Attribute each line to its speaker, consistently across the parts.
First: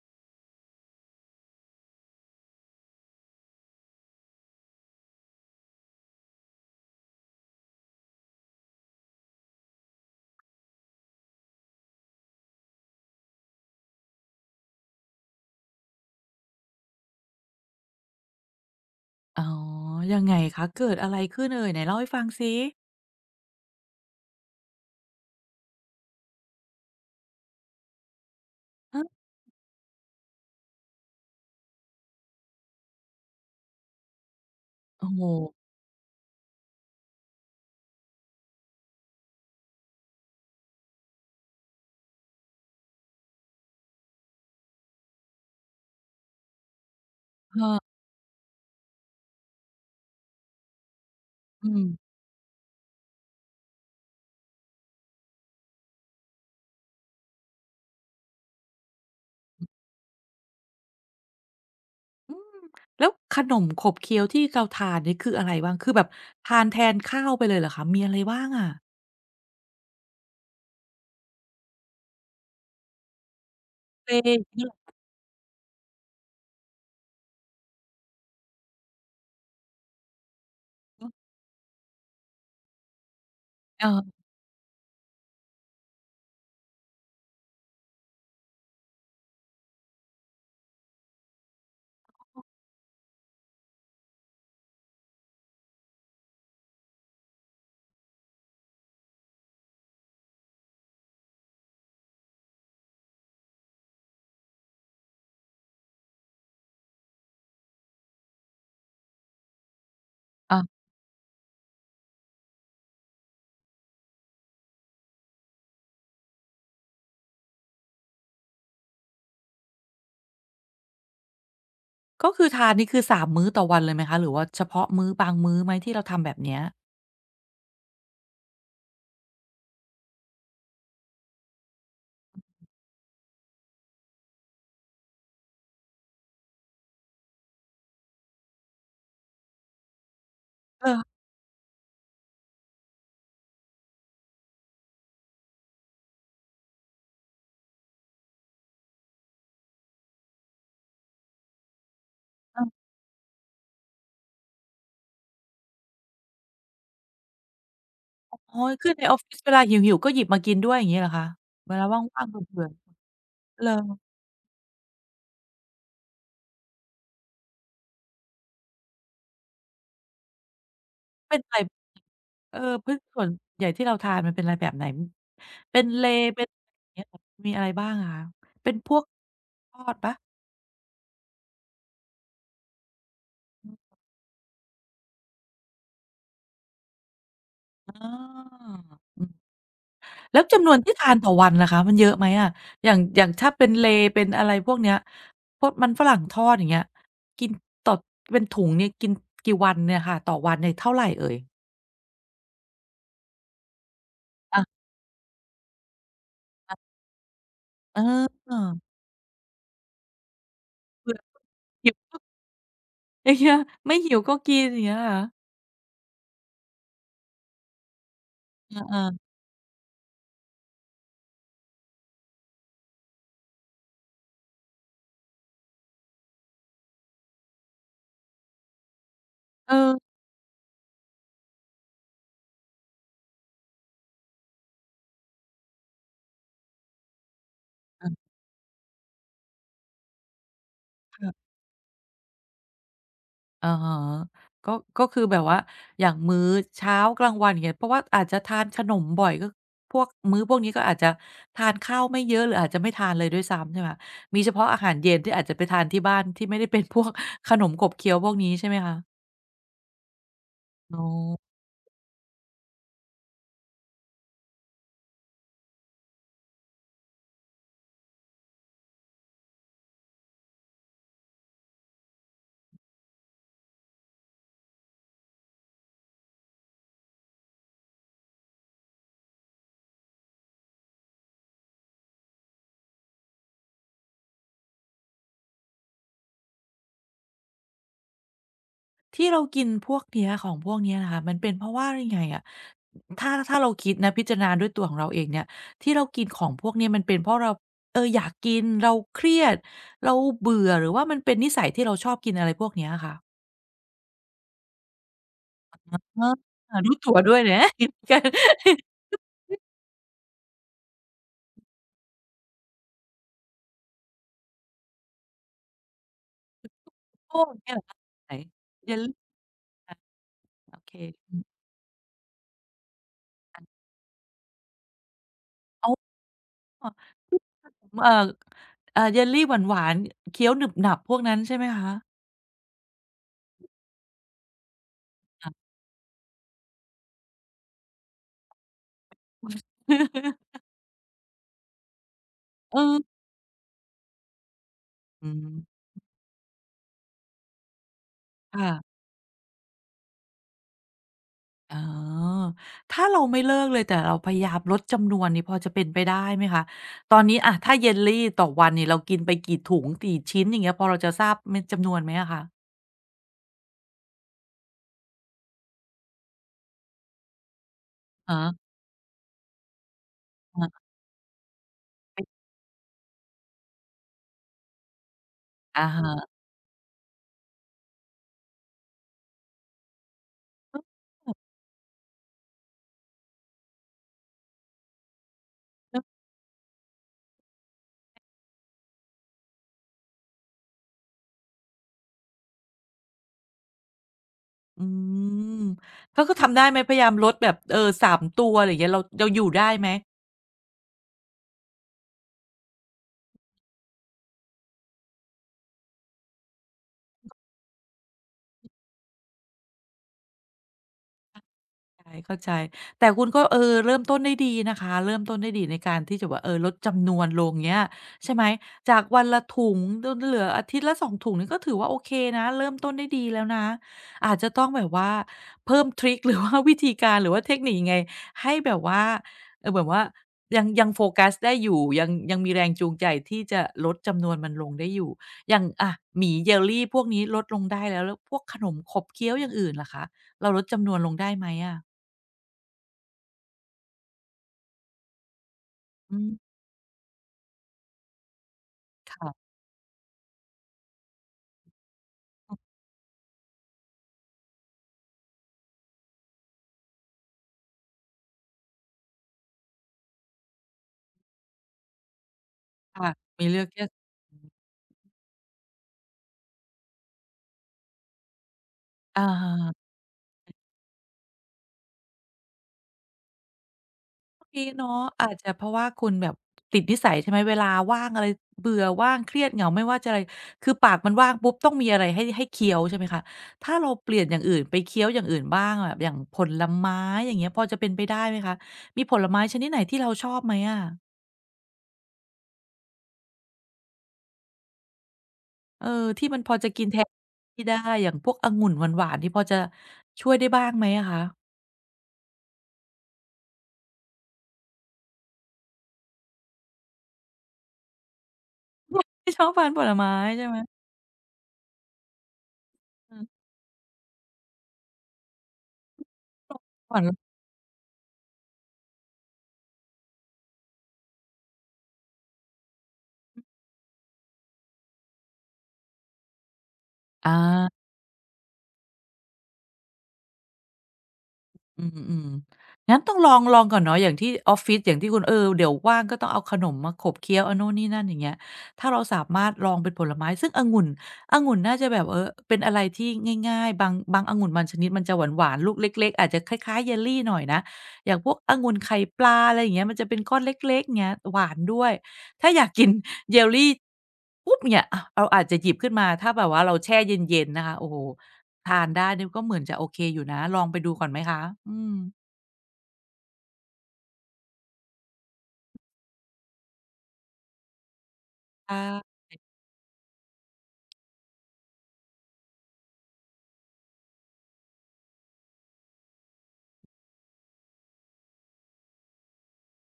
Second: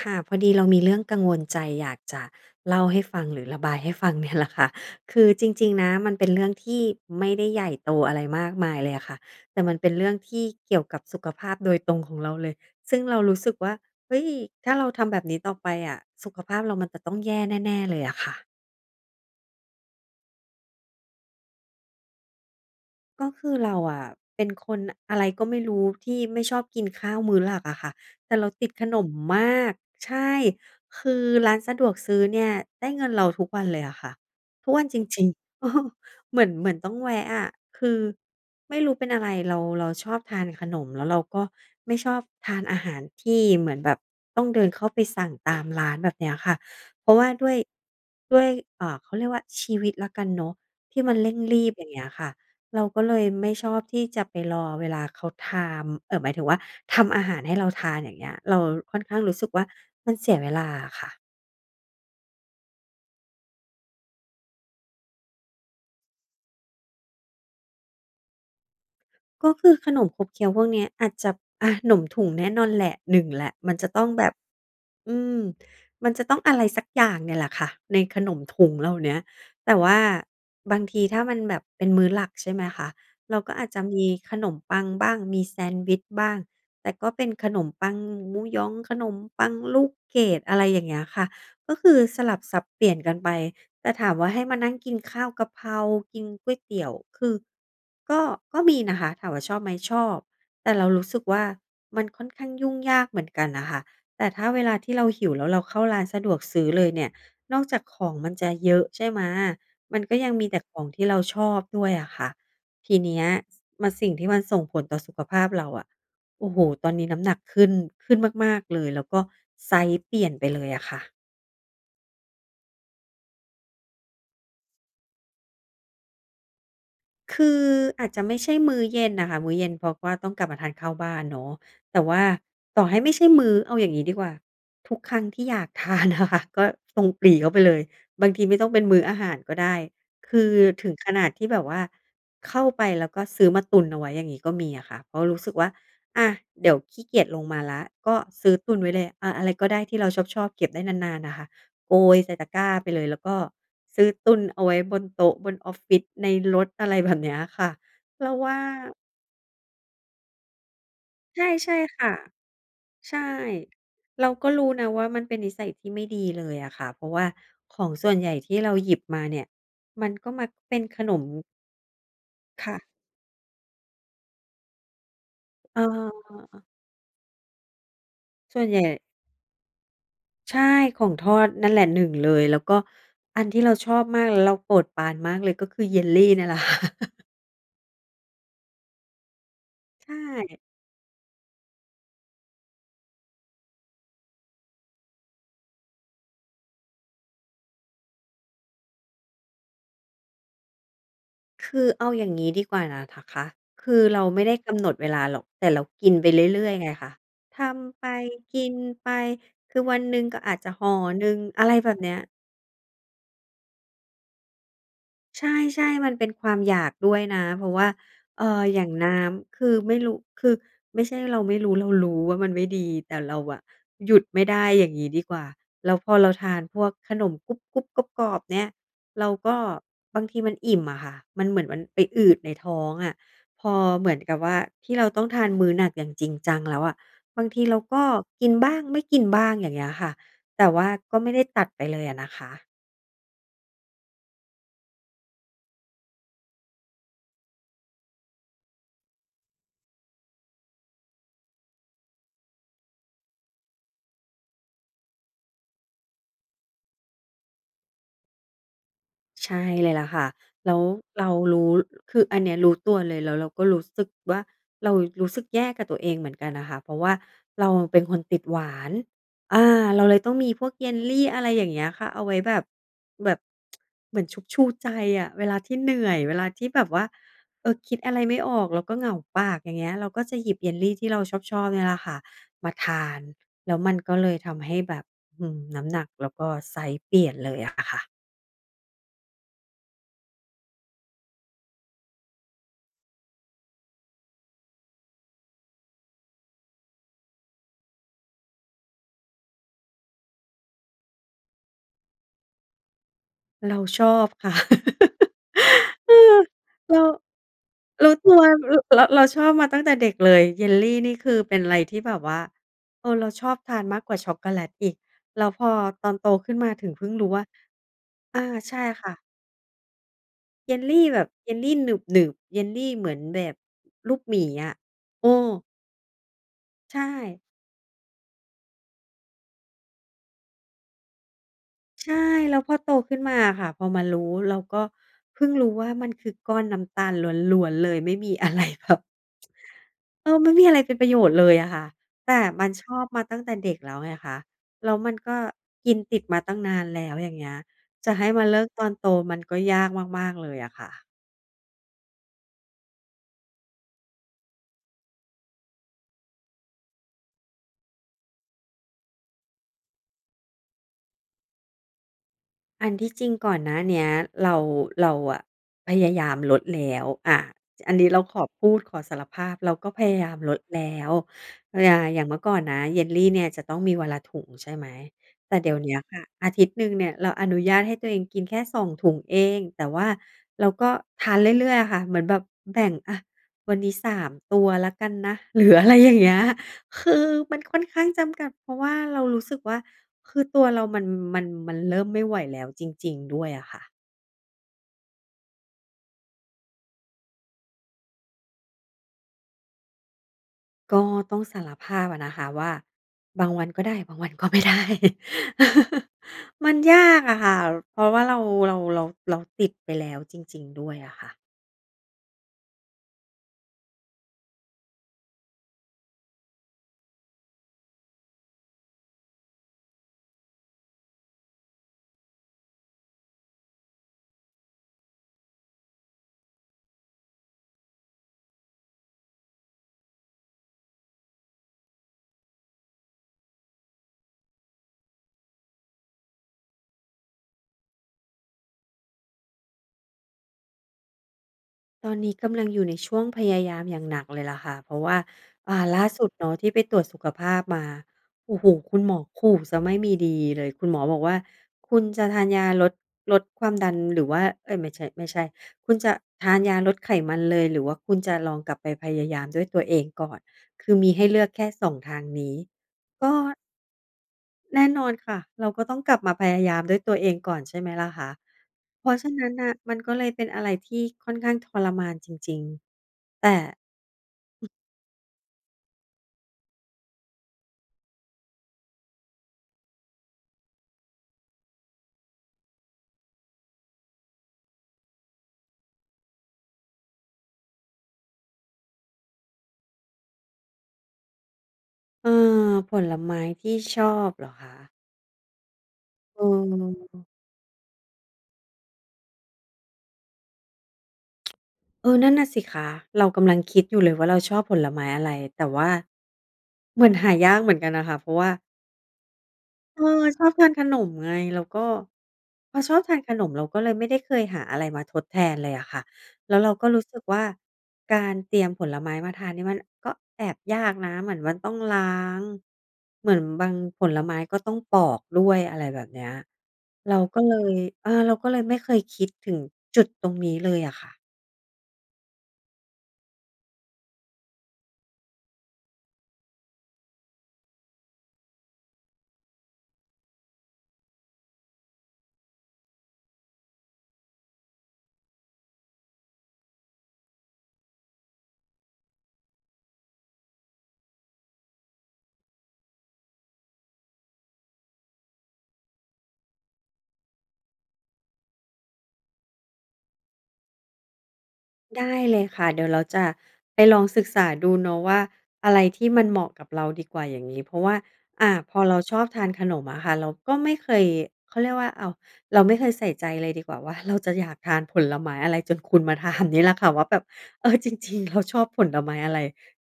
Speaker 1: ค่ะพอดีเรามีเรื่องกังวลใจอยากจะเล่าให้ฟังหรือระบายให้ฟังเนี่ยแหละค่ะ คือจริงๆนะมันเป็นเรื่องที่ไม่ได้ใหญ่โตอะไรมากมายเลยอะค่ะแต่มันเป็นเรื่องที่เกี่ยวกับสุขภาพโดยตรงของเราเลยซึ่งเรารู้สึกว่าเฮ้ยถ้าเราทำแบบนี้ต่อไปอะสุขภาพเรามันจะต้องแย่แน่ๆเลยอะค่ะ
Speaker 2: อ๋อ ยังไงคะ เกิดอะไรขึ้นเอ่ยไหนเล่าให้ฟังสิ
Speaker 1: ก็คือเราอะเป็นคนอะไรก็ไม่รู้ที่ไม่ชอบกินข้าวมื้อหลักอะค่ะแต่เราติดขน
Speaker 2: ฮะ
Speaker 1: มมากใช่คือร้านสะดวกซื้อเนี่ยได้เงินเราทุกวันเลยอะค่ะทุกวันจ
Speaker 2: โอ้โฮ
Speaker 1: ริงๆ เออเหมือนต้องแวะอะคือไม่รู้เป็นอะไรเราชอบทานขนมแล้วเราก็ไม่ชอบทานอาหารที่เหมือนแบบต้องเดินเข้าไปสั่งตามร้านแบบเนี้ยค่ะเพราะว่าด้วย
Speaker 2: เออ
Speaker 1: ด้วยเขาเรียกว่าชีวิตแล้วกันเนาะที่มันเร่งรี
Speaker 2: อื
Speaker 1: บอย่างเงี้ย
Speaker 2: ม
Speaker 1: ค่ะ เราก็เลยไม่ชอบที่จะไปรอเวลาเขาทำหมายถึงว่าทำอาหารให้เราทานอย่างเงี้ยเราค่อนข้างรู้สึกว่ามันเสียเวลาอะค่ะ
Speaker 2: อืมแล้วขนมขบเคี้ยวที่เราทานนี่คืออะไรบ้างคือแบบทานแทนข้าวไปเลยเหรอคะ มีอะไรบ้างอะ
Speaker 1: ก็คือขนมขบเคี้ยวพวกเนี้ยอาจจะอะหนมถุงแน่นอนแหละหนึ่งแหละมันจะต้อ
Speaker 2: เจ
Speaker 1: งแบ
Speaker 2: อ
Speaker 1: บ
Speaker 2: ย่างงี้เหร
Speaker 1: อืมมันจะต้องอะไรสักอย่างเนี่ยแหละค่ะในขนมถุงเหล่าเนี้ยแต่ว่าบางทีถ้า
Speaker 2: อ
Speaker 1: มันแบบเป็นมื้อหลักใช่ไหมคะเราก็อาจจะมี
Speaker 2: เออ
Speaker 1: ขนมปังบ้างมีแซนด์วิชบ้างแต่ก็เป็นขนมปังหมูหยองขนมปังลูกเกดอะไรอย่างเงี้ยค่ะก็คือสลับสับเปลี่ยนกันไป แต่ถามว่าให้มานั่งกินข้าวกะเพรากินก๋วยเตี๋ยวคือก็ก็มีนะคะถามว่าชอบไหมชอบแต่เรารู้สึกว่ามันค่อนข้างยุ่งยากเหมือนกันน่ะค่ะแต่ถ้าเวลาที่เราหิวแล้วเราเข้าร้านสะดวกซื้อเลยเนี่ยนอกจากของมันจะเยอะใช่ไหมมันก็ยังมีแต่
Speaker 2: อา
Speaker 1: ของที่เราชอบด้วยอะค่ะทีเนี้ยมันสิ่งที่มันส่งผลต่อสุขภาพเราอะโอ้โฮตอนนี้น้ำหนักขึ้นมากๆเลยแล้วก็ไซซ์เปลี่ยนไปเลยอะค่ะ
Speaker 2: ก็คือทานนี่คือ3มมื้อต่อวันเลยไหมคะ หรือว่าเฉพาะมื้อบางมื้อไหมที่เราทำแบบเนี้ย
Speaker 1: คืออาจจะไม่ใช่มื้อเย็นน่ะค่ะมื้อเย็นเพราะว่าต้องกลับมาทานข้าวบ้านเนาะแต่ว่าต่อให้ไม่ใช่มื้อเอาอย่างงี้ดีกว่าทุกครั้งที่อยากทานอะค่ะ ก็ตรงปรีเข้าไปเลยบางทีไม่ต้องเป็นมื้ออาหารก็ได้คือ
Speaker 2: เหร
Speaker 1: ถึงข
Speaker 2: อ
Speaker 1: นาดที่แบบว่าเข้าไปแล้วก็ซื้อมาตุนเอาไว้อย่างงี้ก็มีอะค่ะเพราะรู้สึกว่าอะเดี๋ยวขี้เกียจลงมาแล้วก็ซื้อตุนไว้เลยอาอะไรก็ได้ที่เราชอบๆเก็บได้นานๆน่ะค่ะ โกยใส่ตะก
Speaker 2: เออ
Speaker 1: ร้าไปเลยแล้วก็ซื้อตุนเอาไว้บนโต๊ะบนออฟฟิศในรถอะไรแบบเนี้ยค่ะเรา
Speaker 2: อ๋
Speaker 1: ว่า
Speaker 2: อคือในออฟฟิศเวลาหิวๆก็หยิบมากินด้วยอย่างงี้เหรอคะ
Speaker 1: ใช่
Speaker 2: เว
Speaker 1: ใช่
Speaker 2: ลา
Speaker 1: ค่ะ
Speaker 2: ว่างๆเบื่อ
Speaker 1: ใช่
Speaker 2: ๆเหรอ
Speaker 1: เราก็รู้นะว่ามันเป็นนิสัยที่ไม่ดีเลยอะค่ะเพราะว่าของส่วนใหญ่ที่เราหยิบมาเนี่ยมันก็มักเป็นขนม
Speaker 2: เป็นไร เออพริ
Speaker 1: ค่ะ
Speaker 2: กส่วนใหญ่ที่เราทานมันเป็นอะไรแบบไหนเป็นเล
Speaker 1: เอ
Speaker 2: ย์
Speaker 1: อ
Speaker 2: เป็นอย่างเงี้ยมีอะไรบ้างอะคะ
Speaker 1: ส่วน
Speaker 2: เป็น
Speaker 1: ใหญ่
Speaker 2: พวกทอดเปล่า
Speaker 1: ใช่ของทอดนั่นแหละหนึ่งเลยแล้วก็อันที่เราชอบมากแล้วเราโปรดปรานมากเลยก็คือเยลลีนั่นแหละค่ะ
Speaker 2: อาอืม
Speaker 1: ใช่
Speaker 2: แล้วจำนวนที่ทานต่อวันล่ะคะมันเยอะไหมอะอย่างอย่างถ้าเป็นเลย์เป็นอะไรพวกเนี้ยพวกมันฝรั่งทอดอย่างเงี้ยกินต่อเป็นถุงเนี่ยกินกี่วันเนี่ยค่ะต่อวันเนี่ยเท่าไรเอ่ย
Speaker 1: คือเอาอย่างนี้ดีกว่านะนะคะคือเราไม่ได้
Speaker 2: อะ
Speaker 1: กำหนดเวลาหรอก แต่เรากินไปเรื่อย
Speaker 2: อะ
Speaker 1: ๆไงคะท
Speaker 2: เ
Speaker 1: ำไป
Speaker 2: อ
Speaker 1: กิ
Speaker 2: อ
Speaker 1: นไป คือวันหนึ่งก็อาจจะห่อ
Speaker 2: เผื่อ
Speaker 1: หนึ่งอะไรแบ
Speaker 2: หิ
Speaker 1: บเนี้
Speaker 2: ว
Speaker 1: ย
Speaker 2: อย่างเงี้ยไม่หิวก็กินอย่างเงี้ยเหรอ
Speaker 1: ใช
Speaker 2: คะ
Speaker 1: ่ๆมันเป็นความอยากด้วยนะเพราะว่าอย่าง
Speaker 2: อา
Speaker 1: น้ำคือไม่รู้คือไม่ใช่เราไม่รู้เรารู้ว่ามันไม่ดีแต่เราอะหยุดไม่ได้อย่างงี้ดีกว่าแล้วพอเราทานพวกขนมกรุบๆกรอบๆเนี่ยเราก็
Speaker 2: ๆ
Speaker 1: บางทีมันอิ่มอะค่ะมันเหมือนมันไปอืดในท้องอะพอเหมือนกับว่าที่เราต้องทานมื้อหนักอย่างจริงจังแล้วอะบางทีเราก็กินบ้างไม่กินบ้างอย่างเงี้ยค่ะแต่ว่าก็ไม่ได้ตัดไปเลยอะนะคะ
Speaker 2: อะฮะก็ก็คือแบบว่าอย่างมื้อเช้ากลางวันอย่างเงี้ยเพราะว่าอาจจะทานขนมบ่อยก็พวกมื้อพวกนี้ก็อาจจะทานข้าวไม่เยอะหรืออาจจะไม่ทานเลยด้วยซ้ำใช่ไหมคะมีเฉพาะอาหารเย็นที่อาจจะไปทานที่บ้านที่ไม่ได้เป็น พวกขนมขบเคี้ยวพวกนี้ใช่ไหมคะ
Speaker 1: ใช่เลยล่ะค่ะแล้ว
Speaker 2: อ๋อ
Speaker 1: เรารู้คืออันเนี้ยรู้ตัวเลยแล้วเราก็รู้สึกว่าเรารู้สึกแย่กับตัวเองเหมือนกันน่ะค่ะเพราะว่าเราเป็นคนติดหวานอาเราเลยต้องมีพวก jelly อะไรอย่างเงี้ยค่ะเอาไว้แบบแบบเหมือนชุบชูใจอะเวลาที่เหนื่อยเวลาที่แบบว่าเออคิดอะไรไม่ออกแล้วก็เหงาปากอย่างเงี้ยเราก็จะหยิบ jelly ที่เราชอบๆเนี่ยแหละค่ะมาทานแล้วมันก็เลยทำให้แบบน้ำหนักแล้วก็ไซซ์เปลี่ยนเลยอะค่ะ
Speaker 2: ที่เรากินพวกเนี้ยของพวกเนี้ยนะคะมันเป็นเพราะว่ายังไงอะถ้าเราคิดนะพิจารณาด้วยตัวของเราเองเนี่ยที่เรากินของพวกเนี้ยมันเป็นเพราะเราเอออยากกินเราเครียดเราเบื่อหรือว่ามันเป็นนิสัยที่เราชอบกินอะไรพวกเนี้ยอะค่ะ
Speaker 1: เราชอบค่ะ เอ
Speaker 2: เอ
Speaker 1: อ
Speaker 2: อรู้
Speaker 1: เรา
Speaker 2: ตัวด้วยนะ
Speaker 1: รู้ตัวเร าเราชอบมาตั้งแต่เด็กเลยเยลลี่นี่คือเป็นอะไรที่แบบว่าเราชอบทานมากกว่าช็อกโกแลตอีกแล้วพอตอนโตขึ้นมาถึงเพิ่งรู้
Speaker 2: พว
Speaker 1: ว่า
Speaker 2: กเนี้ยไหน
Speaker 1: อาใช่
Speaker 2: เยลลี่
Speaker 1: ค่ะเย
Speaker 2: โอ
Speaker 1: ล
Speaker 2: เค
Speaker 1: ลีแบบ
Speaker 2: อืม
Speaker 1: เยลลีหนึบหนึบเยลลี่เหมือนแบบลูกหมีอะโอ้
Speaker 2: อ๋อ
Speaker 1: ใช่
Speaker 2: เอ่อเอ่อเยลลี่หวานๆเคี้ยวหนึบหนับพวกนั้นใช่ไหมคะ
Speaker 1: ใช่แล้วพอโตขึ้นมาอะค่ะพอมารู้เราก็เพิ่ง
Speaker 2: ค่ะ
Speaker 1: รู้ว่ามันคือก้อนน้ำตาลล้วนๆเลยไม่มี อะไรแบบไม่ มีอะไรเป็นประโยชน์เลยอะค่ะแต่มันชอบ
Speaker 2: เออ
Speaker 1: มาตั้งแต่เด็กแล้วไงคะแล้วมัน
Speaker 2: อื
Speaker 1: ก็
Speaker 2: ม
Speaker 1: กินติดมาตั้งนานแล้วอย่างเงี้ยจะให้มาเลิกตอน
Speaker 2: ค่ะ
Speaker 1: โตมันก็ยากมากๆเลยอะค่ะ
Speaker 2: อ๋อถ้าเราไม่เลิกเลยแต่เราพยายามลดจำนวนนี่พอจะเป็นไปได้ไหมคะ ตอนนี้อะถ้าเยลลีต่อวันนี่เรากินไปกี่ถุงกี่ชิ้นอย่างเงี้ยพอเราจะทราบเม็ดจำนวนไหมอะคะ
Speaker 1: อันที่จริงก่อนหน้าเนี้ยเราเราพยายามลดแล้วอันนี้เรา
Speaker 2: อะ
Speaker 1: ขอ
Speaker 2: ฮะ
Speaker 1: พูดขอสารภาพเราก็พยายามลด
Speaker 2: อะ
Speaker 1: แล้วอ่าอย่างเมื่อก่อนนะเยลลีเนี่ยจะต้องมีวันละถุงใช่ไหมแต่เดี๋ยว
Speaker 2: อะ
Speaker 1: เนี้ย
Speaker 2: ฮะ
Speaker 1: ค่ะอาทิตย์หนึ่งเนี่ยเราอนุญาตให้ตัวเองกินแค่2 ถุงเองแต่ว่าเราก็ทาน เรื่อยๆอะค่ะเหมือนแบบแบ่งอะวันนี้3 ตัวแล้วกันนะหรืออะไรอย่างเงี้ย คือมันค่อนข้างจำกัดเพราะว่าเรารู้สึกว่าคือตัวเรามันเริ่มไม่ไหวแล้วจริงๆด้วยอะค่ะ
Speaker 2: อืมก็คือทำได้ไหมพยายามลดแบบเออสามตัวอะไรอย่างเงี้ยเราอยู่ได้ไหม
Speaker 1: ก็ต้องสารภาพอะนะคะว่าบางวันก็ได้บางวันก็ไม่ได้ มันยากอะค่ะเพราะว่าเราเราเราติดไปแล้วจริงๆด้วยอะค่ะ
Speaker 2: ใช่เข้าใจแต่คุณก็เออเริ่มต้นได้ดีนะคะเริ่มต้นได้ดีในการที่จะแบบเออลดจำนวนลงเงี้ยใช่ไหมจากวันละถุงจนเหลืออาทิตย์ละสองถุงนี่ก็ถือว่าโอเคนะเริ่มต้นได้ดีแล้วนะอาจจะต้องแบบว่าเพิ่มทริกหรือ ว่าวิธีการหรือว่าเทคนิคยังไงให้แบบว่าเออแบบว่ายังโฟกัสได้อยู่ยังมีแรงจูงใจที่จะลดจำนวนมันลงได้อยู่อย่างอะหมี่เยลลีพวกนี้ลดลงได้แล้วแล้วพวกขนมขบเคี้ยวอย่างอื่นล่ะคะเราลดจำนวนลงได้ไหมอะ
Speaker 1: ตอนนี้กำลังอยู่ในช่วงพยายามอย่างหนักเลยล่ะค่ะเพราะว่าล่า
Speaker 2: อื
Speaker 1: สุด
Speaker 2: ม
Speaker 1: เนาะที่ไปตรวจสุขภาพมาโอ้โฮคุณหมอ
Speaker 2: ค่ะ
Speaker 1: ขู่เสียไม่มีดีเลยคุณหมอบอกว่าคุณจะทานยาลดความดันหรือว่าเอ๊ยไม่ใช่ไม่ใช่คุณจะทานยาลดไขมันเลยหรือว่าคุณจะลองกลับไปพยายามด้วยตัวเองก่อนคือมีให้เลือกแค่2ทางนี้
Speaker 2: ค่ะ
Speaker 1: ก็
Speaker 2: มีเลือกแยก
Speaker 1: แน่นอนค่ะเราก็ต้องกลับมาพยายามด้วยตัวเองก่อนใช่ไหมล่ะคะเพราะ
Speaker 2: อ่
Speaker 1: ฉะนั้นน่ะ
Speaker 2: ฮ
Speaker 1: มันก็เลยเป็นอะไรที่ค่อนข้างทรมานจริงๆแต่
Speaker 2: ก็ดีเนาะอาจจะเพราะว่าคุณแบบติดนิสัยใช่ไหมเวลาว่างอะไรเบื่อว่างเครียดเหงาไม่ว่าจะอะไรคือปากมันว่างปุ๊บต้องมีอะไรให้เคี้ยวใช่ไหมคะถ้าเราเปลี่ยนอย่างอื่นไปเคี้ยวอย่างอื่นบ้างแบบอย่างผลไม้อย่างเงี้ยพอจะเป็นไปได้ไหมคะมีผลไม้ชนิดไหนที่เราชอบไหมอะ
Speaker 1: เออผลไม้ที่ชอบเหรอคะ
Speaker 2: เออที่มั
Speaker 1: เ
Speaker 2: นพอจะกินแทน
Speaker 1: ออ
Speaker 2: ที่ได้อย่างพวกองุ่นหวานๆนี่พอจะช่วยได้บ้างไหมอะคะ
Speaker 1: เออนั่นน่ะสิคะเรากำลังคิดอยู่เลยว่าเราชอบผลไม้อะไรแต่ว่าเหมือนหายากเหมือนกันนะคะเพราะว่า
Speaker 2: ไม่ชอบทานผล
Speaker 1: เออ
Speaker 2: ไม้
Speaker 1: ช
Speaker 2: ใช่
Speaker 1: อบ
Speaker 2: ไหม
Speaker 1: ทานขนมไงแล้วก็พอชอบ
Speaker 2: อื
Speaker 1: ทาน
Speaker 2: ม
Speaker 1: ขนมเราก็เลยไม่ได้เคยหาอะไรมาทดแทนเลยอะค่ะแล้วเราก็
Speaker 2: หวา
Speaker 1: รู้
Speaker 2: น
Speaker 1: สึกว่าการเตรียมผลไม้มาทานนี่มันก็แอบยากนะเหมือนมันต้องล้างเหมือนบางผลไม้ก็ต้องปอกด้วยอะไรแบบเนี้ยเรา
Speaker 2: อา
Speaker 1: ก็เลยเราก็เลยไม่เคยคิดถึงจุดตรงนี้เลยอะค่ะ
Speaker 2: อืมอืมงั้นต้องลองก่อนเนาะอย่างที่ออฟฟิศอย่างที่คุณเออเดี๋ยวว่างก็ต้องเอาขนมมาขบเคี้ยวอันโน่นนี่นั่นอย่างเงี้ยถ้าเราสามารถลองเป็นผลไม้ซึ่งองุ่นน่าจะแบบเออเป็นอะไรที่ง่ายๆบางองุ่นบางชนิดมันจะหวานลูกเล็กๆอาจจะคล้ายๆเยลลี่หน่อยนะ อย่างพวกองุ่นไข่ปลาอะไรอย่างเงี้ยมันจะเป็นก้อนเล็กๆเงี้ยหวานด้วยถ้าอยากกินเยลลีปุ๊บเนี่ยอาเราอาจจะหยิบขึ้นมาถ้าแบบว่าเราแช่เย็นๆนะคะโอ้โห ทานได้เนี่ยก็เหมือนจะโอเคอยู่นะลองไปดูก่อนไหมคะอืม
Speaker 1: ได้เลยค่ะเดี๋ยวเราจะไปลองศึกษาดูเนาะว่าอะไรที่มันเหมาะกับเราดีกว่าอย่างนี้เพราะว่าพอเราช
Speaker 2: ค่ะ
Speaker 1: อบทานขนมอะค่ะเราก็ไม่เคยเขาเรียกว่าอ้าวเราไม่เคยใส่ใจเลยดีกว่าว่าเราจะอยากทานผลไม้อะไรจนคุณมาถามนี่แหละค่ะว่าแบบจริงๆเราชอบผลไม้อะไร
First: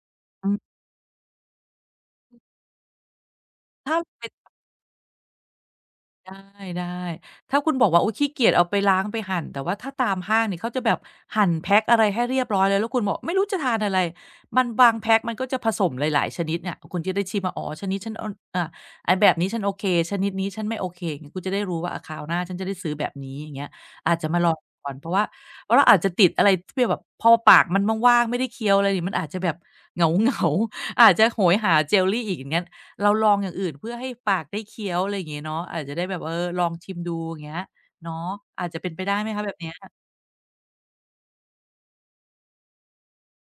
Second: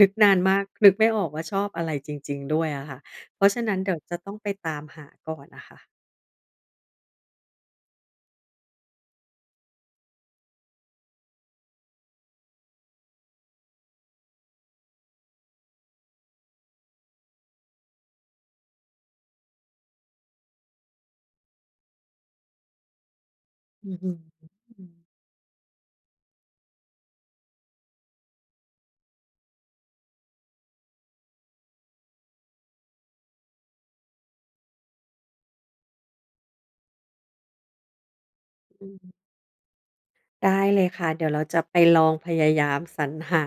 Speaker 1: นึกนาน
Speaker 2: อื
Speaker 1: มาก
Speaker 2: ม
Speaker 1: นึกไม่ออกว่าชอบอะไรจริงๆด้วยอะค่ะเพราะฉะนั้นเดี๋
Speaker 2: ถ้า
Speaker 1: ยวจะ
Speaker 2: ไป
Speaker 1: ต้องไปตามหาก่อนน่ะค่ะ
Speaker 2: ได้ถ้าคุณบอกว่าอุ๊ยขี้เกียจเอาไปล้างไปหั่นแต่ว่าถ้าตามห้างนี่เขาจะแบบหั่นแพ็กอะไรให้เรียบร้อยเลยแล้วคุณบอกไม่รู้จะทานอะไรมันบางแพ็กมันก็จะผสมหลายๆชนิดเนี่ยคุณจะได้ชิมว่าอ๋อชนิดฉันออ่าไอ้แบบนี้ฉันโอเคชนิดนี้ฉันไม่โอเคอย่างงี้คุณจะได้รู้ว่าอาคราวหน้าฉันจะได้ซื้อแบบนี้อย่างเงี้ย
Speaker 1: อือฮึ
Speaker 2: อาจจะมาลอง
Speaker 1: อ
Speaker 2: ก่อนเพราะว่าเพราะเราอาจจะติดอะไรที่แบบพอปากมันว่างๆไม่ได้เคี้ยวอะไรนี่มันอาจจะแบบเหงาๆอาจจะโหยหาเจลลีอีกอย่างงั้น เราลองอย่างอื่นเพื่อให้ปากได้เคี้ยวอะไรอย่างงี้เนาะอาจจะได้แบบเออลองชิมดูอย่างเงี้ยเนาะอาจจะ
Speaker 1: ื
Speaker 2: เป็นไปได้
Speaker 1: ม
Speaker 2: ไหมคะแบบเนี้ย
Speaker 1: ได้เลยค่ะเดี๋ยวเราจะไปลองพยายามสรรหา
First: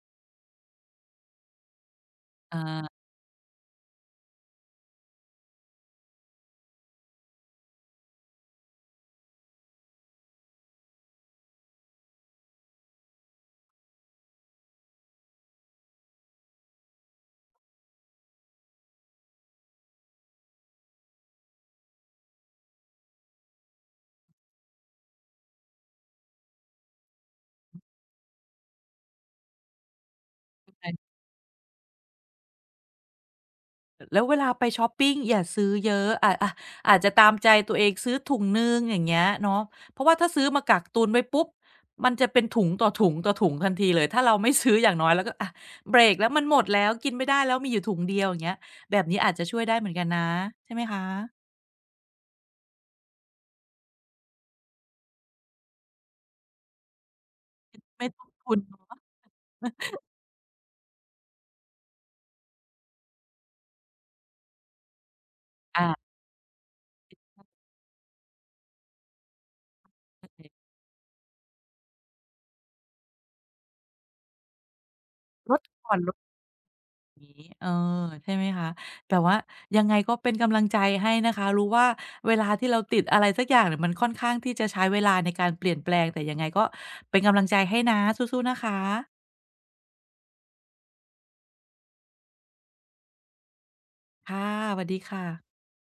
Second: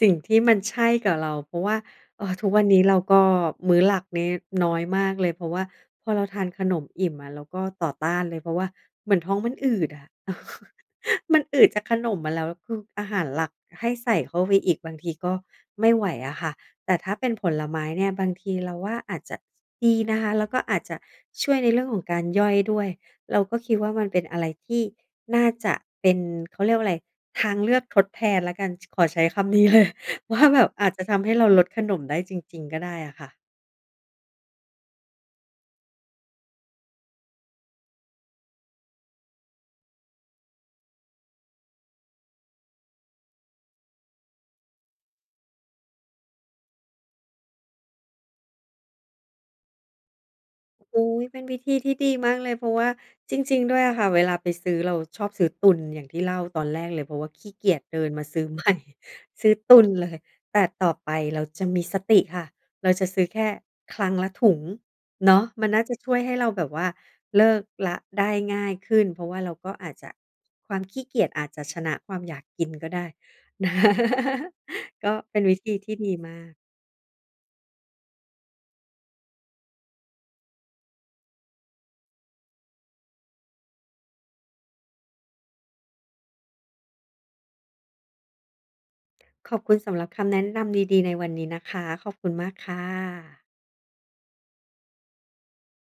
Speaker 1: สิ่งที่มันใช่กับเราเพราะว่าทุกวันนี้เรา
Speaker 2: อา
Speaker 1: ก็มื้อหลักนี้น้อยมากเลยเพราะว่าพอเราทานขนมอิ่มอะเราก็ต่อต้านเลยเพราะว่าเหมือนท้องมันอืดอะ มันอืดจากขนมมาแล้วคืออาหารหลักให้ใส่เข้าไปอีกบางทีก็ไม่ไหวอะค่ะแต่ถ้าเป็นผลไม้เนี่ยบางทีเราว่าอาจจะดีนะคะแล้วก็อาจจะช่วยในเรื่องของการย่อยด้วย เราก็คิดว่ามันเป็นอะไรที่น่าจะเป็นเขาเรียกว่าอะไรทางเลือกทดแทนแล้วกันขอใช้คำนี้เลย ว่าแบบอาจจะ
Speaker 2: ใช่
Speaker 1: ทำให้เราลดขนมได้จริงๆก็ได้อะค่ะ
Speaker 2: แล้วเวลาไปชอปปิงอย่าซื้อเยอะอาอาจจะตามใจตัวเองซื้อถุงหนึ่งอย่างเงี้ยเนาะเพราะว่าถ้าซื้อมากักตุนไว้ปุ๊บมันจะเป็นถุงต่อถุงต่อถุงทันทีเลยถ้าเราไม่ซื้ออย่างน้อยแล้วก็อะเบรกแล้วมันหมดแล้วกินไม่ได้แล้วมีอยู่ถุงเดียวอย่างเงี้ยแบบนี้อาจจะช่วยได้เหมือนกันนะใช่ไหมค
Speaker 1: อุ๊ยเป็น
Speaker 2: ะ
Speaker 1: วิธีที่ดีมากเลยเพราะว่าจริงๆด้วยอะค่ะเวลาไปซื้อเราชอบซื้อตุนอย่างที่เล่าตอนแรกเลยเพราะว่าขี้เกียจเดิ
Speaker 2: ไม่
Speaker 1: น
Speaker 2: ต้
Speaker 1: มา
Speaker 2: อง
Speaker 1: ซื้อ
Speaker 2: ตุน
Speaker 1: ใหม่
Speaker 2: เนาะ
Speaker 1: ซื้อตุน เลยแต่ต่อไปเราจะมีสติค่ะเราจะซื้อแค่ครั้งละถุงเนาะมันน่า
Speaker 2: อา
Speaker 1: จะช่วยให้เราแบบว่าเลิกละได้ง่ายขึ้นเพราะว่าเราก็อาจจะค
Speaker 2: ใช่
Speaker 1: วามขี้เกียจอาจจะชนะความอยากกินก็ได้ นะก็เป็น
Speaker 2: ล
Speaker 1: วิ
Speaker 2: ด
Speaker 1: ธี
Speaker 2: ก่อ
Speaker 1: ที่
Speaker 2: นล
Speaker 1: ดี
Speaker 2: ด
Speaker 1: มาก
Speaker 2: นี้เออใช่ไหมคะแต่ว่ายังไงก็เป็นกำลังใจให้นะคะรู้ว่าเวลาที่เราติดอะไรสักอย่างเนี่ยมันค่อนข้างที่จะใช้เวลาในการเปลี่ยนแปลงแต่ยังไงก็เป็นกำลังใจให้นะสู้ๆนะคะ
Speaker 1: ขอบคุณสำหรับคำแนะนำดีๆในวันนี้นะคะขอบคุณมากค่ะ
Speaker 2: ค่ะสวัสดีค่ะ